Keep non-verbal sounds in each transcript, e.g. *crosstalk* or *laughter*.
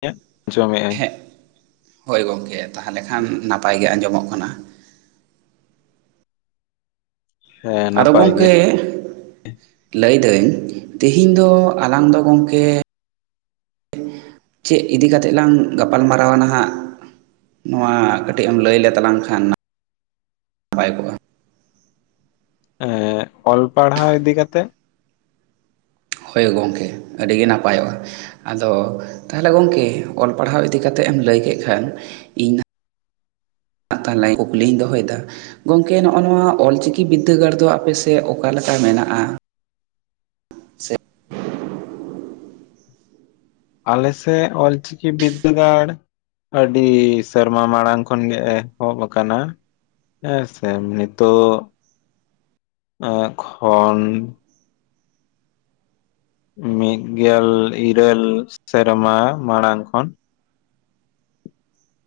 ᱤᱧᱟᱹᱜ ᱡᱚᱢᱮᱫ ᱟᱹᱧ᱾ ᱦᱮᱸ ᱦᱳᱭ ᱜᱚᱝᱠᱮ ᱛᱟᱦᱚᱞᱮ ᱠᱷᱟᱱ ᱱᱟᱯᱟᱭ ᱜᱮ ᱟᱸᱡᱚᱢᱚᱜ ᱠᱟᱱᱟ᱾ ᱦᱮᱸ ᱟᱫᱚ ᱱᱟᱯᱟᱭ ᱜᱮ ᱜᱚᱢᱠᱮ ᱞᱟᱹᱭᱫᱟᱹᱧ ᱛᱮᱦᱮᱧ ᱫᱚ ᱟᱞᱟᱝ ᱫᱚ ᱜᱚᱢᱠᱮ ᱪᱮᱫ ᱤᱫᱤ ᱠᱟᱛᱮᱫ ᱞᱟᱝ ᱜᱟᱯᱟᱞ ᱢᱟᱨᱟᱣᱟ ᱱᱟᱦᱟᱜ᱾ ᱱᱚᱣᱟ ᱠᱟᱹᱴᱤᱡ ᱮᱢ ᱞᱟᱹᱭ ᱞᱮ ᱛᱟᱞᱟᱝ ᱠᱷᱟᱱ ᱱᱟᱯᱟᱭ ᱠᱚᱜᱼᱟ᱾ ᱦᱮᱸ ᱚᱞ ᱯᱟᱲᱦᱟᱣ ᱤᱫᱤ ᱠᱟᱛᱮᱜ ᱦᱳᱭ ᱜᱚᱢᱠᱮ ᱟᱹᱰᱤᱜ ᱱᱟᱯᱟᱭᱚᱜᱼᱟ᱾ ᱟᱫᱚ ᱛᱟᱦᱚᱞᱮ ᱜᱚᱝᱠᱮ ᱚᱞ ᱯᱟᱲᱦᱟᱣ ᱤᱫᱤ ᱠᱟᱛᱮᱫ ᱮᱢ ᱞᱟᱹᱭ ᱠᱮᱫ ᱠᱷᱟᱱ, ᱤᱧ ᱛᱟᱦᱚᱞᱮ ᱠᱩᱠᱞᱤᱧ ᱫᱚᱦᱚᱭ ᱫᱟ᱾ ᱜᱚᱝᱠᱮ ᱱᱚᱜᱼᱚ ᱱᱚᱣᱟ ᱚᱞᱪᱤᱠᱤ ᱵᱤᱫᱽᱫᱟᱹᱜᱟᱲ ᱫᱚ ᱟᱯᱮ ᱥᱮᱫ ᱚᱠᱟᱞᱮᱠᱟ ᱢᱮᱱᱟᱜᱼᱟ? ᱥᱮ ᱟᱞᱮ ᱥᱮᱫ ᱚᱞᱪᱤᱠᱤ ᱵᱤᱫᱽᱫᱟᱹᱜᱟᱲ ᱟᱹᱰᱤ ᱥᱮᱨᱢᱟ ᱢᱟᱲᱟᱝ ᱠᱷᱚᱱ ᱜᱮ ᱮᱛᱚᱦᱚᱵ ᱠᱟᱱᱟ᱾ ᱦᱮᱸ ᱥᱮ ᱮᱢ ᱱᱤᱛᱚᱜ ᱠᱷᱚᱱ᱾ ᱢᱤᱫ ᱜᱮᱞ ᱤᱨᱟᱹᱞ ᱥᱮᱨᱢᱟ ᱢᱟᱲᱟᱝ ᱠᱷᱚᱱ᱾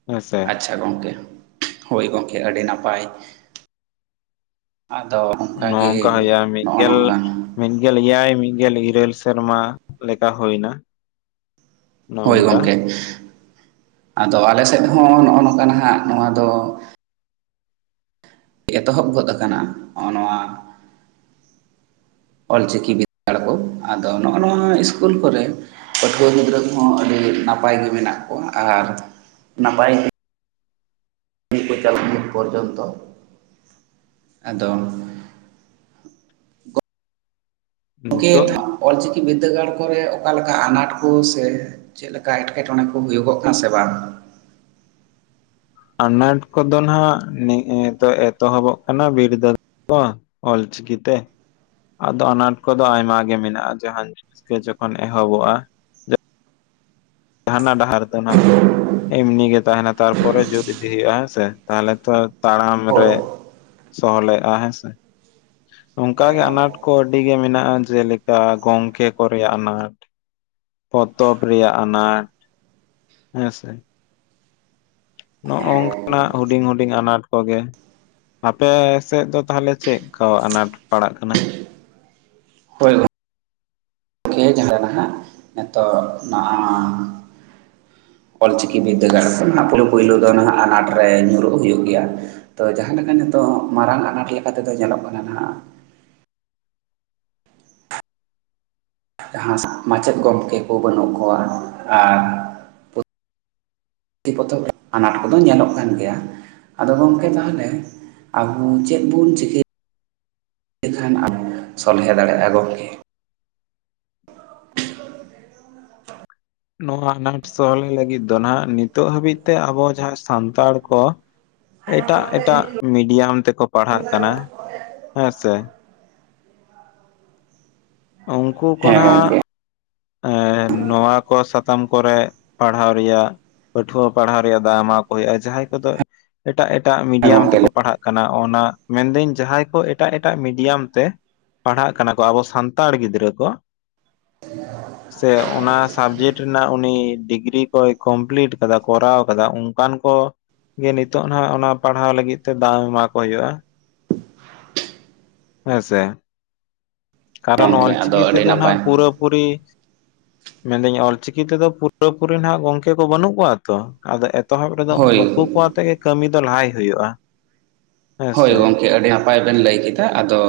ᱦᱮᱸᱥᱮ᱾ ᱟᱪᱪᱷᱟ ᱜᱚᱢᱠᱮ ᱦᱳᱭ ᱜᱚᱢᱠᱮ ᱟᱹᱰᱤ ᱱᱟᱯᱟᱭ᱾ ᱟᱫᱚ ᱚᱱᱠᱟᱜᱮ ᱱᱚᱝᱠᱟ ᱦᱩᱭᱩᱜ-ᱟ ᱢᱤᱫ ᱱᱚᱜᱼᱚ ᱜᱮᱞ ᱱᱚᱝ ᱠᱟᱱ ᱢᱤᱫᱜᱮᱞ ᱮᱭᱟᱭ ᱢᱤᱫᱜᱮᱞ ᱤᱨᱟᱹᱞ ᱥᱮᱨᱢᱟ ᱞᱮᱠᱟ ᱦᱩᱭ ᱮᱱᱟ᱾ ᱦᱳᱭ ᱜᱚᱢᱠᱮ ᱟᱫᱚ ᱟᱞᱮ ᱥᱮᱫ ᱦᱚᱸ ᱱᱚᱜᱼᱚ ᱱᱚᱝᱠᱟ ᱱᱟᱦᱟᱜ ᱱᱚᱣᱟ ᱫᱚ ᱮᱛᱚᱦᱚᱵ ᱜᱚᱫ ᱟᱠᱟᱱᱟ, ᱱᱚᱜᱼᱚ ᱱᱚᱣᱟ *inaudible* ᱚᱞᱪᱤᱠᱤ ᱵᱤᱫᱽᱫᱟᱲ ᱠᱚ ᱟᱫᱚ ᱱᱚᱜᱼᱚ ᱱᱚᱣᱟ ᱤᱥᱠᱩᱞ ᱠᱚᱨᱮ, ᱯᱟᱹᱴᱷᱩᱣᱟᱹ ᱜᱤᱫᱽᱨᱟᱹ ᱠᱚᱦᱚᱸ ᱟᱹᱰᱤ ᱱᱟᱯᱟᱭ ᱜᱮ ᱢᱮᱱᱟᱜ ᱠᱚᱣᱟ, ᱟᱨ ᱱᱟᱯᱟᱭ ᱛᱮ ᱵᱤᱨ ᱠᱚ ᱪᱟᱞᱟᱜ ᱯᱚᱨᱡᱚᱱᱛᱚ ᱾ ᱟᱫᱚ ᱜᱚᱢᱠᱮ ᱱᱤᱛᱚᱜ ᱚᱞᱪᱤᱠᱤ ᱵᱤᱫᱽᱫᱟᱹᱜᱟᱲ ᱠᱚᱨᱮ ᱚᱠᱟ ᱞᱮᱠᱟ ᱟᱱᱟᱴ ᱠᱚ ᱥᱮ? ᱪᱮᱫ ᱞᱮᱠᱟ ᱮᱴᱠᱮᱴᱚᱬᱮ ᱠᱚ ᱦᱩᱭᱩᱜᱚᱜ ᱠᱟᱱᱟ ᱥᱮ ᱵᱟᱝ? ᱟᱱᱟᱴ ᱠᱚᱫᱚ ᱱᱟᱜ ᱱᱤᱛᱚ ᱮᱛᱚᱦᱚᱵᱚᱜ ᱠᱟᱱᱟ ᱵᱤᱨᱫᱟᱹ ᱠᱚ ᱚᱞ ᱪᱤᱠᱤ ᱛᱮ ᱟᱫᱚ ᱟᱱᱟᱴ ᱠᱚᱫᱚ ᱟᱭᱢᱟ ᱜᱮ ᱢᱮᱱᱟᱜᱼᱟ, ᱡᱟᱦᱟ ᱡᱤᱱᱤᱥ ᱜᱮ ᱡᱚᱠᱷᱚᱱ ᱮᱦᱚᱵᱚᱜᱼᱟ᱾ ᱦᱟᱱᱟ ᱰᱟᱦᱟᱨ ᱛᱚ ᱱᱟᱜ ᱮᱢᱱᱤ ᱜᱮ ᱛᱟᱦᱮᱸᱱᱟ ᱛᱟᱨᱯᱚᱨᱮ ᱡᱩᱛ ᱤᱫᱤ ᱦᱩᱭᱩᱜᱼᱟ, ᱦᱮᱸᱥᱮ ᱛᱟᱦᱚᱞᱮ ᱛᱚ ᱛᱟᱲᱟᱢ ᱦᱳᱭ ᱨᱮ ᱥᱚᱞᱦᱮᱜᱼᱟ ᱦᱮᱸ ᱥᱮ ᱾ ᱚᱱᱠᱟᱜᱮ ᱟᱱᱟᱴ ᱠᱚ ᱟᱹᱰᱤ ᱜᱮ ᱢᱮᱱᱟᱜᱼᱟ ᱡᱮᱞᱮᱠᱟ ᱜᱚᱝᱠᱮ ᱠᱚᱨᱮᱭᱟ ᱟᱱᱟᱴ ᱾ ᱯᱚᱛᱚᱵ ᱨᱮᱭᱟᱜ ᱟᱱᱟᱴ ᱦᱮᱸᱥᱮ ᱦᱮᱸ ᱱᱚᱜᱼᱚᱝᱠᱟᱱᱟᱜ ᱦᱩᱰᱤᱧ ᱦᱩᱰᱤᱧ ᱟᱱᱟᱴ ᱠᱚᱜᱮ᱾ ᱟᱯᱮ ᱥᱮᱫ ᱫᱚ ᱛᱟᱦᱚᱞᱮ ᱪᱮᱫᱠᱟ ᱟᱱᱟᱴ ᱯᱟᱲᱟᱜ ᱠᱟᱱᱟ? ᱦᱳᱭ ᱠᱤᱭᱮ ᱡᱟᱸᱦᱟ ᱱᱟᱦᱟᱜ ᱱᱤᱛᱚᱜ ᱱᱟ ᱚᱞ ᱪᱤᱠᱤ ᱵᱤᱫᱽᱫᱟᱹᱜᱟᱲ ᱯᱩᱭᱞᱳ ᱯᱩᱭᱞᱳ ᱫᱚ ᱱᱟᱜ ᱟᱱᱟᱴ ᱨᱮ ᱧᱩᱨᱩᱜ ᱦᱩᱭᱩᱜ ᱜᱮᱭᱟ᱾ ᱛᱚ ᱡᱟᱦᱟᱸ ᱞᱮᱠᱟ ᱱᱤᱛᱚᱜ ᱢᱟᱨᱟᱝ ᱟᱱᱟᱴ ᱞᱮᱠᱟ ᱛᱮᱫᱚ ᱧᱮᱞᱚᱜ ᱠᱟᱱᱟ ᱱᱟᱜ᱾ ᱡᱟᱦᱟᱸ ᱢᱟᱪᱮᱫ ᱜᱚᱢᱠᱮ ᱠᱚ ᱵᱟᱹᱱᱩᱜ ᱠᱚᱣᱟ ᱟᱨ ᱯᱩᱛᱷᱤ, ᱯᱚᱛᱚᱵ, ᱟᱱᱟᱴ ᱠᱚᱫᱚ ᱧᱮᱞᱚᱜ ᱠᱟᱱ ᱜᱮᱭᱟ, ᱟᱫᱚ ᱜᱚᱢᱠᱮ ᱛᱟᱦᱚᱞᱮ ᱟᱵᱩ ᱪᱮᱫ ᱵᱚᱱ ᱪᱤᱠᱟᱹ ᱞᱮᱠᱷᱟᱱ ᱟᱵᱩ ᱥᱚᱞᱦᱮ ᱫᱟᱲᱮᱭᱟᱜᱼᱟ ᱜᱚᱢᱠᱮ? ᱱᱚᱣᱟ ᱟᱱᱟᱴ ᱥᱚᱦᱞᱮ ᱞᱟᱹᱜᱤᱫ ᱫᱚ, ᱱᱟᱦᱜ ᱱᱤᱛᱚᱜ ᱦᱟᱹᱵᱤᱡ ᱛᱮ ᱟᱵᱚ ᱡᱟᱦᱟᱸ ᱥᱟᱱᱛᱟᱲ ᱠᱚ ᱮᱴᱟᱜ ᱮᱴᱟᱜ ᱢᱤᱰᱤᱭᱟᱢ ᱛᱮᱠᱚ ᱯᱟᱲᱦᱟᱜ ᱠᱟᱱᱟ ᱦᱮᱸ ᱥᱮ᱾ ᱩᱱᱠᱩ ᱠᱚ ᱦᱮᱸ ᱱᱟᱜ ᱜᱚᱢᱠᱮ ᱮ ᱱᱚᱣᱟ ᱠᱚ ᱥᱟᱛᱟᱢ ᱠᱚᱨᱮ ᱯᱟᱲᱦᱟᱣ ᱨᱮᱭᱟᱜ ᱾ ᱯᱟᱹᱴᱷᱩᱣᱟᱹ ᱯᱟᱲᱦᱟᱣ ᱨᱮᱭᱟᱜ ᱫᱟᱣ ᱮᱢᱟ ᱠᱚ ᱦᱩᱭᱩᱜᱼᱟ ᱡᱟᱦᱟᱸᱭ ᱠᱚᱫᱚ ᱮᱴᱟᱜ ᱮᱴᱟᱜ ᱦᱮᱸ ᱢᱤᱰᱤᱭᱟᱢ ᱜᱚᱢᱠᱮ ᱛᱮᱠᱚ ᱯᱟᱲᱦᱟᱜ ᱠᱟᱱᱟ, ᱚᱱᱟ ᱢᱮᱱᱫᱟᱹᱧ ᱡᱟᱦᱟᱸᱭ ᱠᱚ ᱮᱴᱟᱜ ᱮᱴᱟᱜ ᱢᱤᱰᱤᱭᱟᱢ ᱛᱮ ᱯᱟᱲᱦᱟᱜ ᱠᱟᱱᱟ ᱠᱚ ᱟᱵᱚ ᱥᱟᱱᱛᱟᱲ ᱜᱤᱫᱽᱨᱟᱹ ᱠᱚ᱾ *unintelligible* ᱥᱮ ᱚᱱᱟ ᱥᱟᱵᱡᱮᱠᱴ ᱨᱮᱱᱟᱜ ᱩᱱᱤ ᱰᱤᱜᱽᱨᱤ ᱠᱚᱭ ᱠᱚᱢᱯᱤᱞᱤᱴ ᱠᱟᱫᱟ ᱠᱚᱨᱟᱣ ᱠᱟᱫᱟ ᱚᱱᱠᱟᱱ ᱠᱚ᱾ ᱜᱮ ᱱᱤᱛᱚᱜ ᱱᱟᱜ ᱚᱱᱟ ᱯᱟᱲᱦᱟᱣ ᱞᱟᱹᱜᱤᱫ ᱛᱮ ᱫᱟᱣ ᱮᱢᱟ ᱠᱚ ᱦᱩᱭᱩᱜᱼᱟ᱾ ᱦᱮᱸᱥᱮ ᱠᱟᱨᱚᱱ ᱜᱚᱢᱠᱮ ᱟᱫᱚ ᱚᱞᱪᱤᱠᱤ ᱟᱹᱰᱤ ᱛᱮᱫᱚ ᱱᱟᱜ ᱱᱟᱯᱟᱭ ᱯᱩᱨᱟᱹᱯᱩᱨᱤ ᱢᱮᱱᱫᱟᱹᱧ ᱚᱞᱪᱤᱠᱤ ᱛᱮᱫᱚ ᱯᱩᱨᱟᱹᱯᱩᱨᱤ ᱱᱟᱜ ᱜᱚᱝᱠᱮ ᱠᱚ ᱵᱟᱹᱱᱩᱜ ᱠᱚᱣᱟ ᱾ ᱟᱫᱚ ᱮᱛᱚᱦᱚᱵ ᱨᱮᱫᱚ ᱱᱩᱠᱩ ᱦᱳᱭ ᱠᱚ ᱟᱛᱮ ᱜᱮ ᱠᱟᱹᱢᱤ ᱫᱚ ᱞᱟᱦᱟᱭ ᱦᱩᱭᱩᱜᱼᱟ᱾ ᱦᱳᱭ ᱦᱮᱸᱥᱮ ᱜᱚᱢᱠᱮ ᱟᱹᱰᱤ ᱱᱟᱯᱟᱭ ᱵᱮᱱ ᱞᱟᱹᱭ ᱠᱮᱫᱟ, ᱟᱫᱚ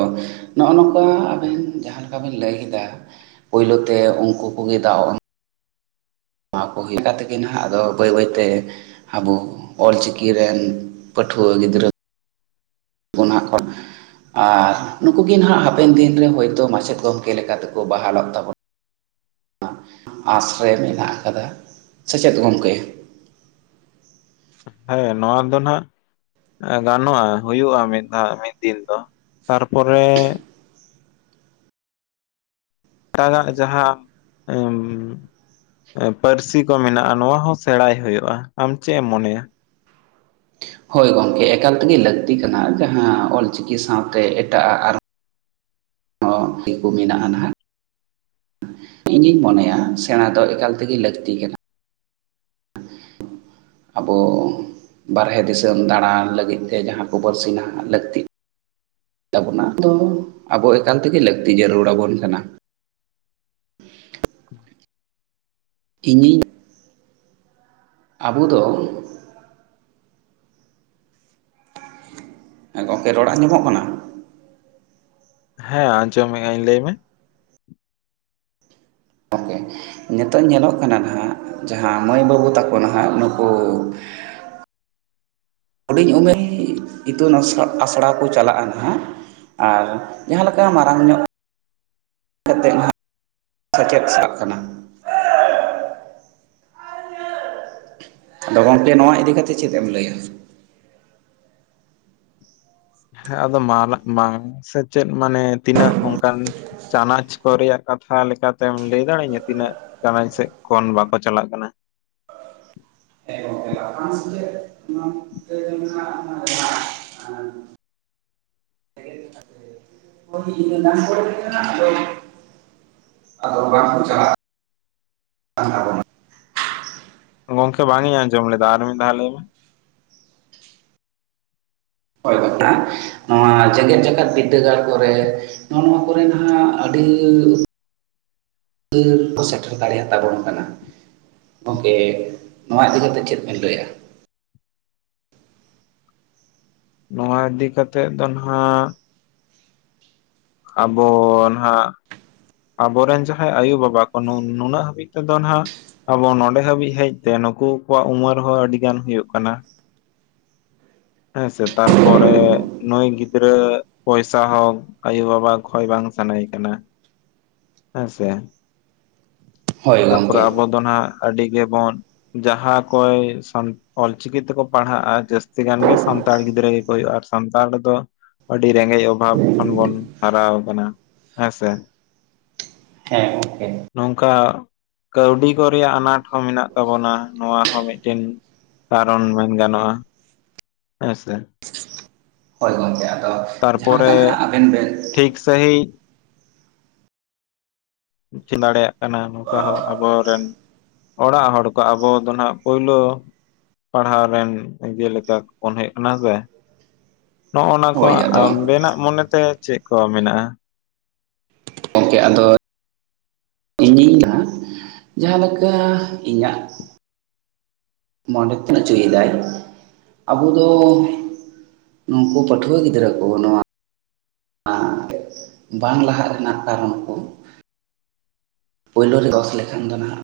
ᱱᱚᱜᱼᱚ ᱱᱚᱝᱠᱟ ᱟᱵᱮᱱ ᱡᱟᱦᱟᱸ ᱞᱮᱠᱟ᱾ ᱵᱤᱱ ᱞᱟᱹᱭ ᱠᱮᱫᱟ ᱾ ᱯᱩᱭᱞᱳ ᱛᱮ ᱩᱱᱠᱩ ᱠᱚᱜᱮ ᱫᱟᱣ᱾ ᱱᱚᱣᱟ ᱠᱚ ᱦᱩᱭ ᱠᱟᱛᱮ ᱜᱮ ᱱᱟᱜ ᱟᱫᱚ ᱵᱟᱹᱭ ᱵᱟᱹᱭᱛᱮ ᱟᱵᱚ ᱚᱞᱪᱤᱠᱤ ᱨᱮᱱ ᱯᱟᱹᱴᱷᱩᱣᱟᱹ ᱜᱤᱫᱽᱨᱟᱹ᱾ ᱚᱱᱟ ᱠᱷᱚᱱ᱾ ᱟᱨ ᱱᱩᱠᱩ ᱜᱮ ᱱᱟᱦᱟᱜ ᱦᱟᱯᱮᱱ ᱫᱤᱱ ᱨᱮ ᱦᱳᱭᱛᱳ ᱢᱟᱪᱮᱫ ᱜᱚᱢᱠᱮ ᱞᱮᱠᱟᱛᱮᱠᱚ ᱵᱟᱦᱟᱞᱚᱜ ᱛᱟᱵᱚᱱᱟ᱾ ᱟᱥ ᱨᱮ ᱢᱮᱱᱟᱜ ᱟᱠᱟᱫᱟ ᱥᱮᱪᱮᱫ ᱜᱚᱝᱠᱮ ᱦᱮᱸ ᱱᱚᱣᱟ ᱫᱚ ᱱᱟᱜ ᱜᱟᱱᱚᱜᱼᱟ, ᱦᱩᱭᱩᱜᱼᱟ, ᱢᱤᱫ ᱫᱷᱟᱣ ᱢᱤᱫ ᱫᱤᱱ ᱫᱚ ᱾ ᱛᱟᱨᱯᱚᱨᱮ᱾ ᱮᱴᱟᱜᱟᱜ ᱡᱟᱦᱟᱸ ᱩᱸ᱾ ᱯᱟᱹᱨᱥᱤ ᱠᱚ ᱢᱮᱱᱟᱜᱼᱟ ᱱᱚᱣᱟ ᱦᱚᱸ ᱥᱮᱬᱟᱭ ᱦᱩᱭᱩᱜᱼᱟ, ᱟᱢ ᱪᱮᱜ ᱮᱢ ᱢᱚᱱᱮᱭᱟ? ᱦᱳᱭ ᱜᱚᱢᱠᱮ ᱮᱠᱟᱞ ᱛᱮᱜᱮ ᱞᱟᱹᱠᱛᱤ ᱠᱟᱱᱟ, ᱡᱟᱦᱟᱸ ᱚᱞᱪᱤᱠᱤ ᱥᱟᱶᱛᱮ ᱮᱴᱟᱜᱟᱜ ᱟᱨ *inaudible* ᱦᱚᱸ ᱛᱤ ᱠᱩ ᱢᱮᱱᱟᱜᱼᱟ ᱱᱟᱜ᱾ ᱤᱧᱤᱧ ᱢᱚᱱᱮᱭᱟ ᱥᱮᱸᱬᱟ ᱫᱚ ᱮᱠᱟᱞ ᱛᱮᱜᱮ ᱞᱟᱹᱠᱛᱤ ᱠᱟᱱᱟ᱾ ᱟᱵᱚ ᱵᱟᱨᱦᱮ ᱫᱤᱥᱟᱹᱢ ᱫᱟᱬᱟᱱ ᱞᱟᱹᱜᱤᱫᱛᱮ ᱡᱟᱦᱟᱸᱠᱚ ᱵᱚᱨᱥᱤᱱᱟ ᱞᱟᱹᱠᱛᱤ ᱛᱟᱵᱱᱟᱟ ᱫᱚ ᱟᱵᱚ ᱮᱠᱟᱞ ᱛᱮᱜᱮ ᱞᱟᱹᱠᱛᱤ ᱡᱟᱹᱨᱩᱲ ᱟᱵᱚᱱ ᱠᱟᱱᱟ᱾ ᱤᱧᱤᱧ ᱟᱵᱚ ᱫᱚ ᱦᱮᱸ ᱜᱚᱢᱠᱮ ᱨᱚᱲ ᱟᱸᱡᱚᱢᱚᱜ ᱠᱟᱱᱟ? ᱦᱮᱸ ᱟᱸᱡᱚᱢ ᱢᱮᱜ ᱟ. ᱧ ᱞᱟᱹᱭ ᱢᱮ᱾ ᱱᱤᱛᱚᱜ ᱧᱮᱞᱚᱜ ᱠᱟᱱᱟ ᱱᱟᱦᱟᱜ, ᱡᱟᱦᱟᱸ ᱢᱟᱹᱭ ᱵᱟᱹᱵᱩ ᱛᱟᱠᱚ ᱱᱟᱦᱟᱜ ᱱᱩᱠᱩ ᱦᱩᱰᱤᱧ ᱩᱢᱮᱨ ᱤᱛᱩᱱ ᱟᱥ ᱟᱥᱲᱟ ᱠᱚ ᱪᱟᱞᱟᱜᱼᱟ ᱱᱟᱦᱟᱜ᱾ ᱟᱨ ᱡᱟᱦᱟᱸᱮ ᱞᱮᱠᱟ ᱢᱟᱨᱟᱝ ᱧᱚᱜ *unintelligible* ᱛᱚ ᱥᱮᱪᱮᱫ ᱥᱟᱵ ᱠᱟᱱᱟ᱾ ᱟᱫᱚ ᱜᱚᱢᱠᱮ ᱱᱚᱣᱟ ᱤᱫᱤ ᱠᱟᱛᱮᱫ ᱪᱮᱫ ᱮᱢ ᱞᱟᱹᱭᱟ? ᱦᱮᱸ ᱟᱫᱚ ᱢᱟᱞᱟ ᱢᱟ ᱥᱮᱪᱮᱫ ᱢᱟᱱᱮ ᱛᱤᱱᱟᱹᱜ ᱚᱱᱠᱟᱱ ᱪᱟᱱᱟᱪ ᱠᱚ ᱨᱮᱭᱟᱜ ᱠᱟᱛᱷᱟ ᱞᱮᱠᱟ ᱛᱮᱢ ᱞᱟᱹᱭ ᱫᱟᱲᱮᱟᱹᱧᱟᱹ ᱛᱤᱱᱟᱹᱜ? ᱪᱟᱱᱟᱪ ᱥᱮᱫ ᱠᱷᱚᱱ ᱵᱟᱠᱚ ᱪᱟᱞᱟᱜ ᱠᱟᱱᱟ? *unintelligible* *unintelligible* *unintelligible* ᱟᱫᱚ ᱵᱟᱝᱠᱚ ᱪᱟᱞᱟᱜ ᱠᱟᱱᱟ *inaudible* ᱜᱚᱢᱠᱮ ᱵᱟᱝ ᱤᱧ ᱟᱸᱡᱚᱢ ᱞᱮᱫᱟ ᱟᱨ ᱢᱤᱫ ᱫᱷᱟᱣ ᱞᱟᱹᱭ ᱢᱮ᱾ ᱦᱳᱭ ᱜᱚᱴᱟ ᱱᱚᱣᱟ ᱡᱮᱜᱮᱛ ᱡᱟᱠᱟᱛ ᱵᱤᱫᱽᱫᱟᱹᱜᱟᱲ ᱠᱚᱨᱮ ᱱᱚᱜᱼᱚ ᱱᱚᱣᱟ ᱠᱚᱨᱮ ᱱᱟᱜ ᱟᱹᱰᱤ ᱠᱚ ᱥᱮᱴᱮᱨ ᱫᱟᱲᱮᱭᱟ ᱛᱟᱵᱚᱱ ᱠᱟᱱᱟ᱾ ᱜᱚᱢᱠᱮ ᱱᱚᱣᱟ ᱤᱫᱤ ᱠᱟᱛᱮ ᱪᱮᱫ ᱵᱮᱱ ᱞᱟᱹᱭᱟ? ᱱᱚᱣᱟ ᱤᱫᱤ ᱠᱟ ᱠᱟᱛᱮᱫ ᱫᱚ ᱱᱟᱱᱟᱜ, ᱟᱵᱚ ᱱᱟᱦᱟᱜ ᱟᱵᱚᱨᱮᱱ ᱡᱟᱦᱟᱸᱭ ᱟᱭᱳᱼᱵᱟᱵᱟ ᱠᱚ ᱱᱩᱱᱟᱹᱜ ᱦᱟᱹᱵᱤᱡ ᱛᱮᱫᱚ ᱱᱟᱦᱟᱜ ᱟᱵᱚ ᱱᱚᱰᱮ ᱦᱟᱹᱵᱤᱡ ᱦᱮᱡ ᱛᱮ ᱱᱩᱠᱩ ᱠᱚᱣᱟᱜ ᱩᱢᱮᱨ ᱦᱚᱸ ᱟᱹᱰᱤ ᱜᱟᱱ ᱦᱩᱭᱩᱜ ᱠᱟᱱᱟ᱾ ᱦᱮᱸᱥᱮ ᱛᱟᱨᱯᱚᱨᱮ ᱱᱩᱭ ᱜᱤᱫᱽᱨᱟᱹ ᱯᱚᱭᱥᱟ ᱦᱳᱠ ᱟᱭᱳ ᱵᱟᱵᱟ ᱠᱷᱚᱡ ᱵᱟᱝ ᱥᱟᱱᱟᱭᱮ ᱠᱟᱱᱟ ᱦᱮᱸ ᱥᱮ ᱦᱳᱭ ᱛᱟᱨᱯᱚᱨᱮ ᱜᱚᱢᱠᱮ ᱟᱵᱚ ᱫᱚ ᱱᱟᱜ ᱟᱹᱰᱤ ᱜᱮᱵᱚᱱ ᱡᱟᱦᱟᱸ ᱠᱚᱭ ᱚᱞᱪᱤᱠᱤ ᱛᱮᱠᱚ ᱯᱟᱲᱦᱟᱜᱼᱟ ᱡᱟᱹᱥᱛᱤ ᱜᱟᱱᱜᱮ ᱥᱟᱱᱛᱟᱲ ᱜᱤᱫᱽᱨᱟᱹ ᱜᱮ ᱠᱚ ᱦᱩᱭᱩᱜᱼᱟ ᱟᱨ ᱥᱟᱱᱛᱟᱲ ᱫᱚ ᱟᱹᱰᱤ ᱨᱮᱸᱜᱮᱡ ᱚᱵᱷᱟᱵ ᱠᱷᱚᱱ ᱵᱚᱱ ᱦᱟᱨᱟᱣ ᱟᱠᱟᱱᱟ ᱦᱮᱸᱥᱮ᱾ ᱦᱮᱸ ᱠᱮ ᱱᱚᱝᱠᱟ ᱠᱟᱹᱣᱰᱤ ᱠᱚ ᱨᱮᱭᱟᱜ ᱟᱱᱟᱴ ᱦᱚᱸ ᱢᱮᱱᱟᱜ ᱛᱟᱵᱚᱱᱟ ᱱᱚᱣᱟ ᱦᱚᱸ ᱢᱤᱫᱴᱮᱱ ᱠᱟᱨᱚᱱ ᱢᱮᱱ ᱜᱟᱱᱚᱜᱼᱟ ᱦᱮᱸ ᱥᱮ᱾ ᱦᱳᱭ ᱜᱚᱢᱠᱮ ᱟᱫᱚ ᱡᱟᱦᱟᱸ ᱞᱮᱠᱟ ᱛᱟᱨᱯᱚᱨᱮ ᱱᱟᱦᱟᱜ ᱟᱵᱮᱱ ᱵᱮᱱ ᱴᱷᱤᱠ ᱥᱟᱦᱤᱡ ᱪᱤᱱ ᱫᱟᱲᱮᱭᱟᱜ ᱠᱟᱱᱟ ᱱᱚᱝᱠᱟ ᱦᱚᱸ ᱟᱵᱚᱨᱮᱱ ᱚᱲᱟᱜ ᱦᱚᱲ ᱠᱚ ᱟᱵᱚ ᱫᱚ ᱱᱟᱜ ᱯᱳᱭᱞᱳ ᱯᱟᱲᱦᱟᱣ ᱨᱮᱱ ᱡᱮᱞᱮᱠᱟ ᱵᱚᱱ ᱦᱮᱡ ᱟᱠᱟᱱᱟ ᱥᱮ ᱱᱚᱜ-ᱚ ᱱᱟ ᱠᱚ ᱦᱳᱭ ᱟᱫᱚ ᱟᱵᱮᱱᱟᱜ ᱢᱚᱱᱮᱛᱮ ᱪᱮᱫ ᱠᱚ ᱢᱮᱱᱟᱜᱼᱟ ᱜᱚᱢᱠᱮ ᱟᱫᱚ ᱤᱧᱤᱧ ᱡᱟᱦᱟᱸ ᱞᱮᱠᱟ ᱤᱧᱟᱹᱜ *unintelligible* ᱱᱩᱠᱩ ᱯᱟᱹᱴᱷᱩᱣᱟᱹ ᱜᱤᱫᱽᱨᱟᱹ ᱠᱚ ᱱᱚᱣᱟ ᱵᱟᱝ ᱞᱟᱦᱟᱜ ᱨᱮᱱᱟᱜ ᱠᱟᱨᱚᱱ ᱠᱚ᱾ ᱯᱳᱭᱞᱳ ᱨᱮ ᱫᱚᱥ ᱞᱮᱠᱷᱟᱱ ᱫᱚ ᱱᱟᱦᱟᱜ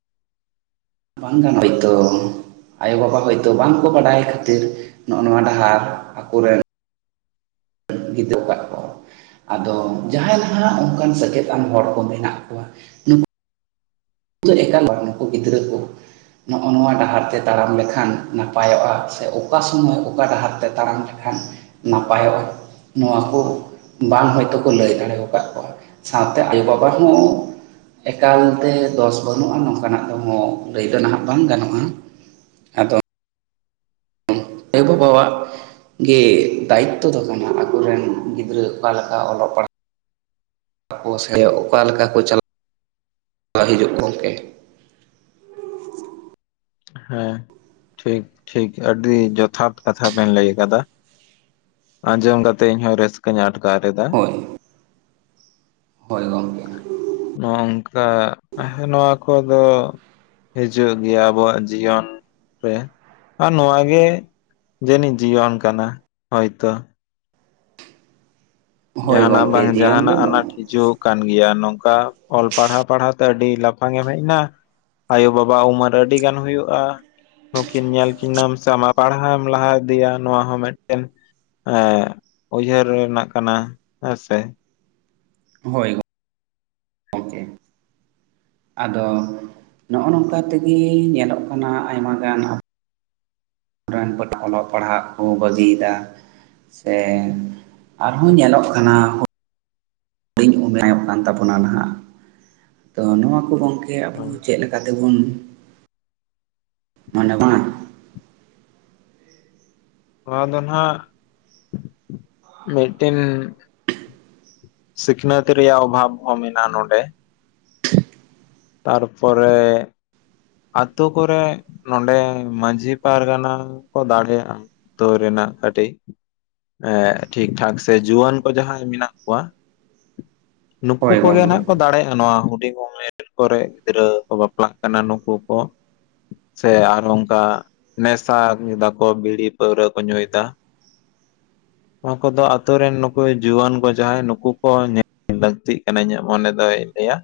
*unintelligible* ᱟᱭᱳ ᱵᱟᱵᱟ ᱦᱚᱭᱛᱚ ᱵᱟᱝ ᱠᱚ ᱵᱟᱰᱟᱭ ᱠᱷᱟᱹᱛᱤᱨ ᱱᱚᱜᱼ ᱱᱚᱣᱟ ᱰᱟᱦᱟᱨ ᱟᱠᱚᱨᱮᱱ ᱜᱤᱫᱽᱨᱟᱹ ᱟᱠᱟᱫ ᱠᱚ ᱟᱫᱚ ᱡᱟᱦᱟᱸᱭ ᱡᱟᱦᱟᱸ ᱚᱱᱠᱟᱱ ᱥᱮᱪᱮᱫ ᱟᱱ ᱦᱚᱲ ᱠᱚ ᱢᱮᱱᱟᱜ ᱠᱚᱣᱟ᱾ ᱩᱱᱠᱩ ᱫᱚ ᱮᱠᱟᱞ ᱵᱟᱝ ᱩᱱᱠᱩ *inaudible* ᱜᱤᱫᱽᱨᱟᱹ ᱠᱚ ᱱᱚᱜᱼᱚ ᱱᱚᱣᱟ ᱰᱟᱦᱟᱨ ᱛᱮ ᱛᱟᱲᱟᱢ ᱞᱮᱠᱷᱟᱱ ᱱᱟᱯᱟᱭᱚᱜᱼᱟ ᱥᱮ ᱚᱠᱟ ᱥᱩᱢᱚᱭ ᱚᱠᱟ ᱰᱟᱦᱟᱨ ᱛᱮ ᱛᱟᱲᱟᱢ ᱞᱮᱠᱷᱟᱱ ᱱᱟᱯᱟᱭᱚᱜᱼᱟ ᱱᱚᱣᱟ ᱠᱚ ᱵᱟᱝ ᱦᱚᱭᱛᱳ ᱠᱚ ᱞᱟᱹᱭ ᱫᱟᱲᱮ ᱟᱠᱟᱫ ᱠᱚᱣᱟ ᱥᱟᱶᱛᱮ ᱟᱭᱳ ᱵᱟᱵᱟ ᱦᱚᱸ ᱮᱠᱟᱞᱛᱮ ᱫᱚᱥ ᱵᱟᱹᱱᱩᱜᱼᱟ ᱱᱚᱝᱠᱟᱱᱟᱜ ᱫᱚ ᱞᱟᱹᱭ ᱫᱚ ᱱᱟᱦᱟᱜ ᱵᱟᱝ ᱜᱟᱱᱚᱜᱼᱟ ᱟᱫᱚ ᱮᱵᱚ ᱵᱟᱵᱟ *inaudible* ᱜᱮ ᱫᱟᱭᱤᱛ ᱛᱚ ᱫᱚ ᱠᱟᱱᱟ ᱟᱠᱚᱨᱮᱱ ᱜᱤᱫᱽᱨᱟᱹ ᱚᱠᱟᱞ ᱞᱮᱠᱟ ᱚᱞᱚᱜ ᱯᱟᱲᱦᱟᱜ ᱟᱠᱚ ᱥᱮ ᱚᱠᱟ ᱞᱮᱠᱟ ᱠᱚ ᱪᱟᱞᱟᱜ *inaudible* ᱜᱚᱢᱠᱮ ᱦᱮᱸ ᱴᱷᱤᱠ ᱴᱷᱤᱠ ᱟᱹᱰᱤ ᱡᱚᱛᱷᱟᱛ ᱠᱟᱛᱷᱟ ᱵᱮᱱ ᱞᱟᱹᱭ ᱟᱠᱟᱫᱟ ᱟᱸᱡᱚᱢ ᱠᱟᱛᱮ ᱤᱧᱦᱚᱸ ᱨᱟᱹᱥᱠᱟᱹᱧ ᱟᱴᱠᱟᱨ ᱮᱫᱟ ᱦᱳᱭ ᱦᱳᱭ ᱜᱚᱝᱠᱮ ᱱᱚᱝᱠᱟ ᱦᱚ ᱱᱚᱣᱟ ᱠᱚᱫᱚ ᱦᱤᱡᱩᱜ ᱜᱮᱭᱟ ᱟᱵᱚᱣᱟᱜ ᱡᱤᱭᱚᱱ ᱨᱮ ᱟᱨ ᱱᱚᱣᱟ ᱜᱮ ᱡᱮᱱᱤᱡ ᱡᱤᱭᱚᱱ ᱠᱟᱱᱟ ᱦᱳᱭᱛᱚ ᱦᱳᱭ ᱡᱟᱦᱱᱟᱜ ᱜᱚᱢᱠᱮ ᱵᱟᱝ ᱡᱤᱭᱚᱱ ᱫᱚ ᱡᱟᱦᱱᱟᱜ ᱟᱱᱟᱴ ᱦᱤᱡᱩᱜ ᱠᱟᱱ ᱜᱮᱭᱟ ᱱᱚᱝᱠᱟ ᱚᱞ ᱯᱟᱲᱦᱟᱣ ᱯᱟᱲᱦᱟᱣ ᱛᱮ ᱟᱹᱰᱤ ᱞᱟᱯᱷᱟᱝ ᱮᱢ ᱦᱮᱡ ᱮᱱᱟ ᱟᱭᱳᱼᱵᱟᱵᱟᱣᱟᱜ ᱩᱢᱮᱨ ᱟᱹᱰᱤ ᱜᱟᱱ ᱦᱩᱭᱩᱜᱼᱟᱹ ᱱᱩᱠᱤᱱ ᱧᱮᱞ ᱠᱤᱱᱟᱹᱢ ᱥᱮ ᱟᱢᱟᱜ ᱯᱟᱲᱦᱟᱣ ᱮᱢ ᱞᱟᱦᱟ ᱤᱫᱤᱭᱟ ᱱᱚᱣᱟ ᱦᱚᱸ ᱢᱤᱫᱴᱮᱱ ᱮ ᱩᱭᱦᱟᱹᱨ ᱨᱮᱱᱟᱜ ᱠᱟᱱᱟ ᱦᱮᱸᱥᱮ ᱦᱭ ᱜᱚᱝᱠᱮ ᱟᱫᱚ ᱱᱚᱜᱼᱚ ᱱᱚᱝᱠᱟ ᱛᱮᱜᱮ ᱧᱮᱞᱚᱜ ᱠᱟᱱᱟ ᱟᱭᱢᱟ ᱜᱟᱱ ᱨᱮᱱ *inaudible* ᱚᱞᱚᱜ ᱯᱟᱲᱦᱟᱜ ᱠᱚ ᱵᱟᱹᱜᱤᱭᱮᱫᱟ ᱥᱮ ᱟᱨᱦᱚᱸ ᱧᱮᱞᱚᱜ ᱠᱟᱱᱟ ᱦᱩ ᱞᱤᱧ *inaudible* ᱠᱟᱱ ᱛᱟᱵᱚᱱᱟ ᱱᱟᱦᱟᱜ ᱛᱚ ᱱᱚᱣᱟ ᱠᱚ ᱜᱚᱝᱠᱮ ᱟᱵᱚ ᱱᱚᱣᱟ ᱪᱮᱫ ᱞᱮᱠᱟ ᱠᱟᱛᱮ ᱵᱚᱱ ᱱᱚᱰᱮ ᱵᱟᱝ ᱱᱚᱣᱟ ᱫᱚ ᱱᱟᱦᱟᱜ ᱢᱤᱫᱴᱤᱱ ᱥᱤᱠᱱᱟᱹᱛ ᱨᱮᱭᱟᱜ ᱵᱷᱟᱵᱽ ᱦᱚᱸ ᱢᱮᱱᱟᱜᱼᱧ ᱱᱚᱸᱰᱮ ᱛᱟᱨ ᱯᱚᱨᱮ ᱟᱛᱳ ᱠᱚᱨᱮ ᱱᱚᱸᱰᱮ ᱢᱟᱺᱡᱷᱤ ᱯᱟᱨᱜᱟᱱᱟ ᱠᱚ ᱫᱟᱲᱮᱭᱟᱜᱼᱟ᱾ ᱫᱚ *inaudible* ᱨᱮᱱᱟᱜ ᱠᱟᱹᱴᱤᱡ ᱮᱸᱜ ᱴᱷᱤᱠ ᱴᱷᱟᱠ ᱥᱮ ᱡᱩᱣᱟᱹᱱ ᱠᱚ ᱡᱟᱸᱦᱟᱭ ᱢᱮᱱᱟᱜ ᱠᱚᱣᱟ ᱱᱩᱠᱩ ᱦᱳᱭ ᱠᱚᱜᱮ ᱜᱚᱢᱠᱮ ᱱᱟᱜ ᱠᱚ ᱫᱟᱲᱮᱭᱟᱜᱼᱟ ᱱᱚᱣᱟ ᱦᱩᱰᱤᱧ ᱩᱢᱮᱨ ᱠᱚᱨᱮ ᱜᱤᱫᱽᱨᱟᱹ ᱠᱚ ᱵᱟᱯᱞᱟᱜ ᱠᱟᱱᱟ ᱩᱱᱠᱩ ᱠᱚ ᱥᱮ ᱟᱨ ᱚᱱᱠᱟ ᱱᱮᱥᱟᱭ ᱫᱟᱠᱚ ᱵᱤᱲᱤ ᱯᱟᱹᱣᱨᱟᱹ ᱠᱚ ᱧᱩᱭᱮᱫᱟ ᱱᱚᱣᱟᱠᱩᱫᱚ ᱟᱛᱩᱨ ᱨᱮᱱ ᱱᱩᱠᱩ ᱡᱩᱣᱟᱹᱱ ᱠᱚ ᱡᱟᱦᱟᱸᱭ ᱱᱩᱠᱩ ᱠᱚ ᱧᱮᱞ ᱞᱟᱹᱠᱛᱤᱜ ᱠᱟᱱᱟ ᱤᱧᱟᱹᱜ ᱢᱚᱱᱮ ᱫᱚᱭᱧ ᱞᱟᱹᱭᱟ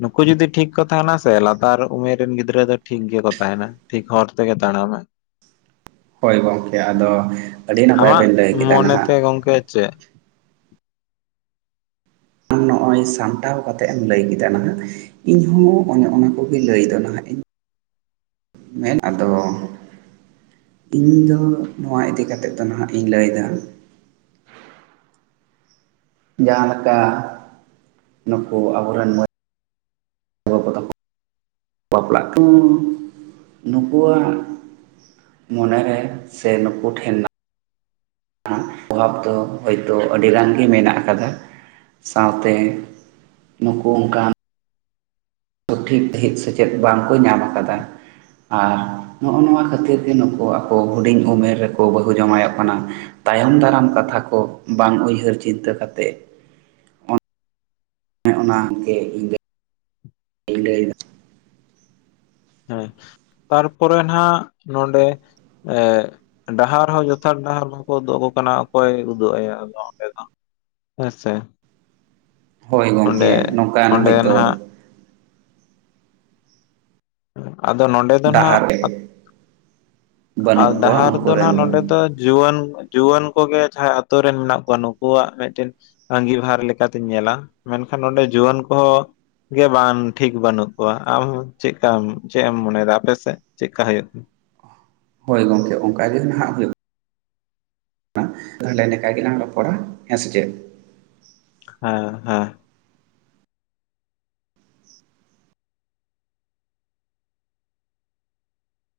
ᱱᱩᱠᱩ ᱡᱩᱫᱤ ᱴᱷᱤᱠ ᱠᱚ ᱛᱟᱦᱮᱱᱟ ᱥᱮ ᱞᱟᱛᱟᱨ ᱩᱢᱮᱨ ᱨᱮᱱ ᱜᱤᱫᱽᱨᱟᱹ ᱫᱚ ᱴᱷᱤᱠ ᱜᱮᱠᱚ ᱛᱟᱦᱮᱱᱟ ᱴᱷᱤᱠ ᱦᱚᱲᱚᱨ ᱛᱮᱜᱮ ᱛᱟᱲᱟᱢᱟ ᱦᱳᱭ ᱜᱚᱢᱠᱮ ᱟᱫᱚ ᱟᱹᱰᱤ ᱱᱟᱯᱟᱭ ᱟᱢᱟᱜ ᱵᱮᱱ ᱞᱟᱹᱭ ᱠᱮᱫᱟ ᱱᱟᱦᱟᱜ ᱢᱚᱱᱮᱛᱮ ᱜᱚᱝᱠᱮ ᱪᱮᱫ ᱟᱢ ᱱᱚᱜᱼᱚᱭ ᱥᱟᱢᱴᱟᱣ ᱠᱟᱛᱮᱜ ᱮᱢ ᱞᱟᱹᱭ ᱠᱮᱫᱟ ᱱᱟᱦᱟᱜ ᱤᱧ ᱦᱚᱸ ᱚᱱ ᱚᱱᱟ ᱠᱚᱜᱮ ᱞᱟᱹᱭ ᱫᱚ ᱱᱟᱦᱟᱜ ᱤᱧ ᱢᱮᱱ ᱟᱫᱚ ᱤᱧ ᱫᱚ ᱱᱚᱣᱟ ᱤᱫᱤ ᱠᱟᱛᱮᱫ ᱫᱚ ᱱᱟᱦᱟᱜ ᱤᱧ ᱞᱟᱹᱭ ᱮᱫᱟ ᱡᱟᱦᱟᱸ ᱞᱮᱠᱟ ᱱᱩᱠᱩ ᱟᱵᱚᱨᱮᱱ ᱢᱟᱹᱭ *inaudible* ᱵᱟᱯᱞᱟᱜ *inaudible* ᱠᱚᱦᱚᱸ ᱱᱩᱠᱩᱣᱟᱜ ᱢᱚᱱᱮ ᱨᱮ ᱥᱮ ᱱᱩᱠᱩ ᱴᱷᱮᱱ ᱚᱵᱷᱟᱵᱽ ᱫᱚ ᱦᱳᱭᱛᱳ ᱟᱹᱰᱤ ᱜᱟᱱ ᱜᱮ ᱢᱮᱱᱟᱜ ᱟᱠᱟᱫᱟ᱾ ᱥᱟᱶᱛᱮ ᱱᱩᱠᱩ ᱚᱱᱠᱟᱱ ᱥᱚᱴᱷᱤᱠ ᱦᱮᱡ ᱥᱮᱪᱮᱫ ᱵᱟᱝᱠᱚ ᱧᱟᱢ ᱟᱠᱟᱫᱟ ᱟᱨ ᱱᱚᱜ-ᱚ ᱱᱚᱣᱟ ᱠᱷᱟᱹᱛᱤᱨ ᱜᱮ ᱱᱩᱠᱩ ᱟᱠᱚ ᱦᱩᱰᱤᱧ ᱩᱢᱮᱨ ᱨᱮᱠᱚ ᱵᱟᱹᱦᱩ ᱡᱟᱶᱟᱭᱚᱜ ᱠᱟᱱᱟ ᱛᱟᱭᱚᱢ ᱫᱟᱨᱟᱢ ᱠᱟᱛᱷᱟ ᱠᱚ ᱵᱟᱝ ᱩᱭᱦᱟᱹᱨ ᱪᱤᱱᱛᱟᱹ ᱠᱟᱛᱮᱫ ᱦᱮ ᱚᱱᱟ ᱜᱮ ᱤᱧᱫᱚ *unintelligible* ᱞᱟᱹᱭᱫᱟ ᱦᱮᱸ ᱛᱟᱨᱯᱚᱨᱮ ᱱᱟᱜ ᱱᱚᱰᱮ ᱮ ᱰᱟᱦᱟᱨ ᱦᱚᱸ ᱡᱚᱛᱷᱟᱛ ᱰᱟᱦᱟᱨ ᱦᱚᱸᱠᱚ ᱩᱫᱩᱜ ᱟᱠᱚ ᱠᱟᱱᱟ ᱚᱠᱚᱭ ᱩᱫᱩᱜ ᱟᱭᱟ ᱚᱸᱰᱮ ᱫᱚ ᱦᱮᱸᱥᱮ ᱦᱳᱭ ᱜᱚᱢᱠᱮ ᱚᱸᱰᱮ ᱱᱚᱝᱠᱟᱱ ᱚᱸᱰᱮ ᱱᱟᱦᱱᱟᱜ ᱦᱚᱭᱛᱳ ᱟᱫᱚ ᱱᱚᱰᱮ ᱫᱚ ᱱᱟᱜ ᱰᱟᱦᱟᱨ ᱨᱮ ᱟᱨ ᱵᱟᱹᱱᱩᱜ ᱠᱚᱣᱟ ᱰᱟᱦᱟᱨ ᱩᱱᱠᱩ ᱫᱚ ᱨᱮᱱ ᱱᱟᱦᱟᱜ ᱱᱚᱰᱮ ᱫᱚ ᱡᱩᱣᱟᱹᱱ ᱡᱩᱣᱟᱹᱱ ᱠᱚᱜᱮ ᱡᱟᱦᱟᱸᱭ ᱟᱛᱩᱨ ᱨᱮᱱ ᱢᱮᱱᱟᱜ ᱠᱚᱣᱟ ᱱᱩᱠᱩᱣᱟᱜ ᱢᱤᱫᱴᱮᱱ ᱟᱸᱜᱤᱵᱷᱟᱨᱞᱮᱠᱟᱛᱤᱧ ᱧᱮᱞᱟ ᱢᱮᱱᱠᱷᱟᱱ ᱱᱚᱸᱰᱮ ᱡᱩᱣᱟᱹᱱ ᱠᱚᱦᱚᱸ ᱜᱮ ᱵᱟᱝ ᱴᱷᱤᱠ ᱵᱟᱹᱱᱩᱜ ᱠᱚᱣᱟ ᱟᱢ ᱪᱮᱫ ᱪᱢ ᱪᱮᱫ ᱮᱢ ᱢᱚᱱᱮ ᱮᱫᱟ ᱟᱯᱮ ᱥᱮᱫ ᱪᱮᱫᱠᱟ ᱦᱩᱭᱩᱜ ᱦᱳᱭ ᱜᱚᱢᱠᱮ ᱚᱱᱠᱟ ᱜᱮ ᱱᱟᱦᱟᱜ ᱦᱩᱭᱩᱜ ᱠᱟᱱᱟ ᱦᱟᱸ ᱞᱮᱠᱟ ᱜᱮᱞᱟᱝ ᱨᱚᱯᱚᱲᱟ ᱦᱮᱸ ᱥᱮ ᱪᱮᱫ ᱦᱮᱸ ᱦᱮᱸ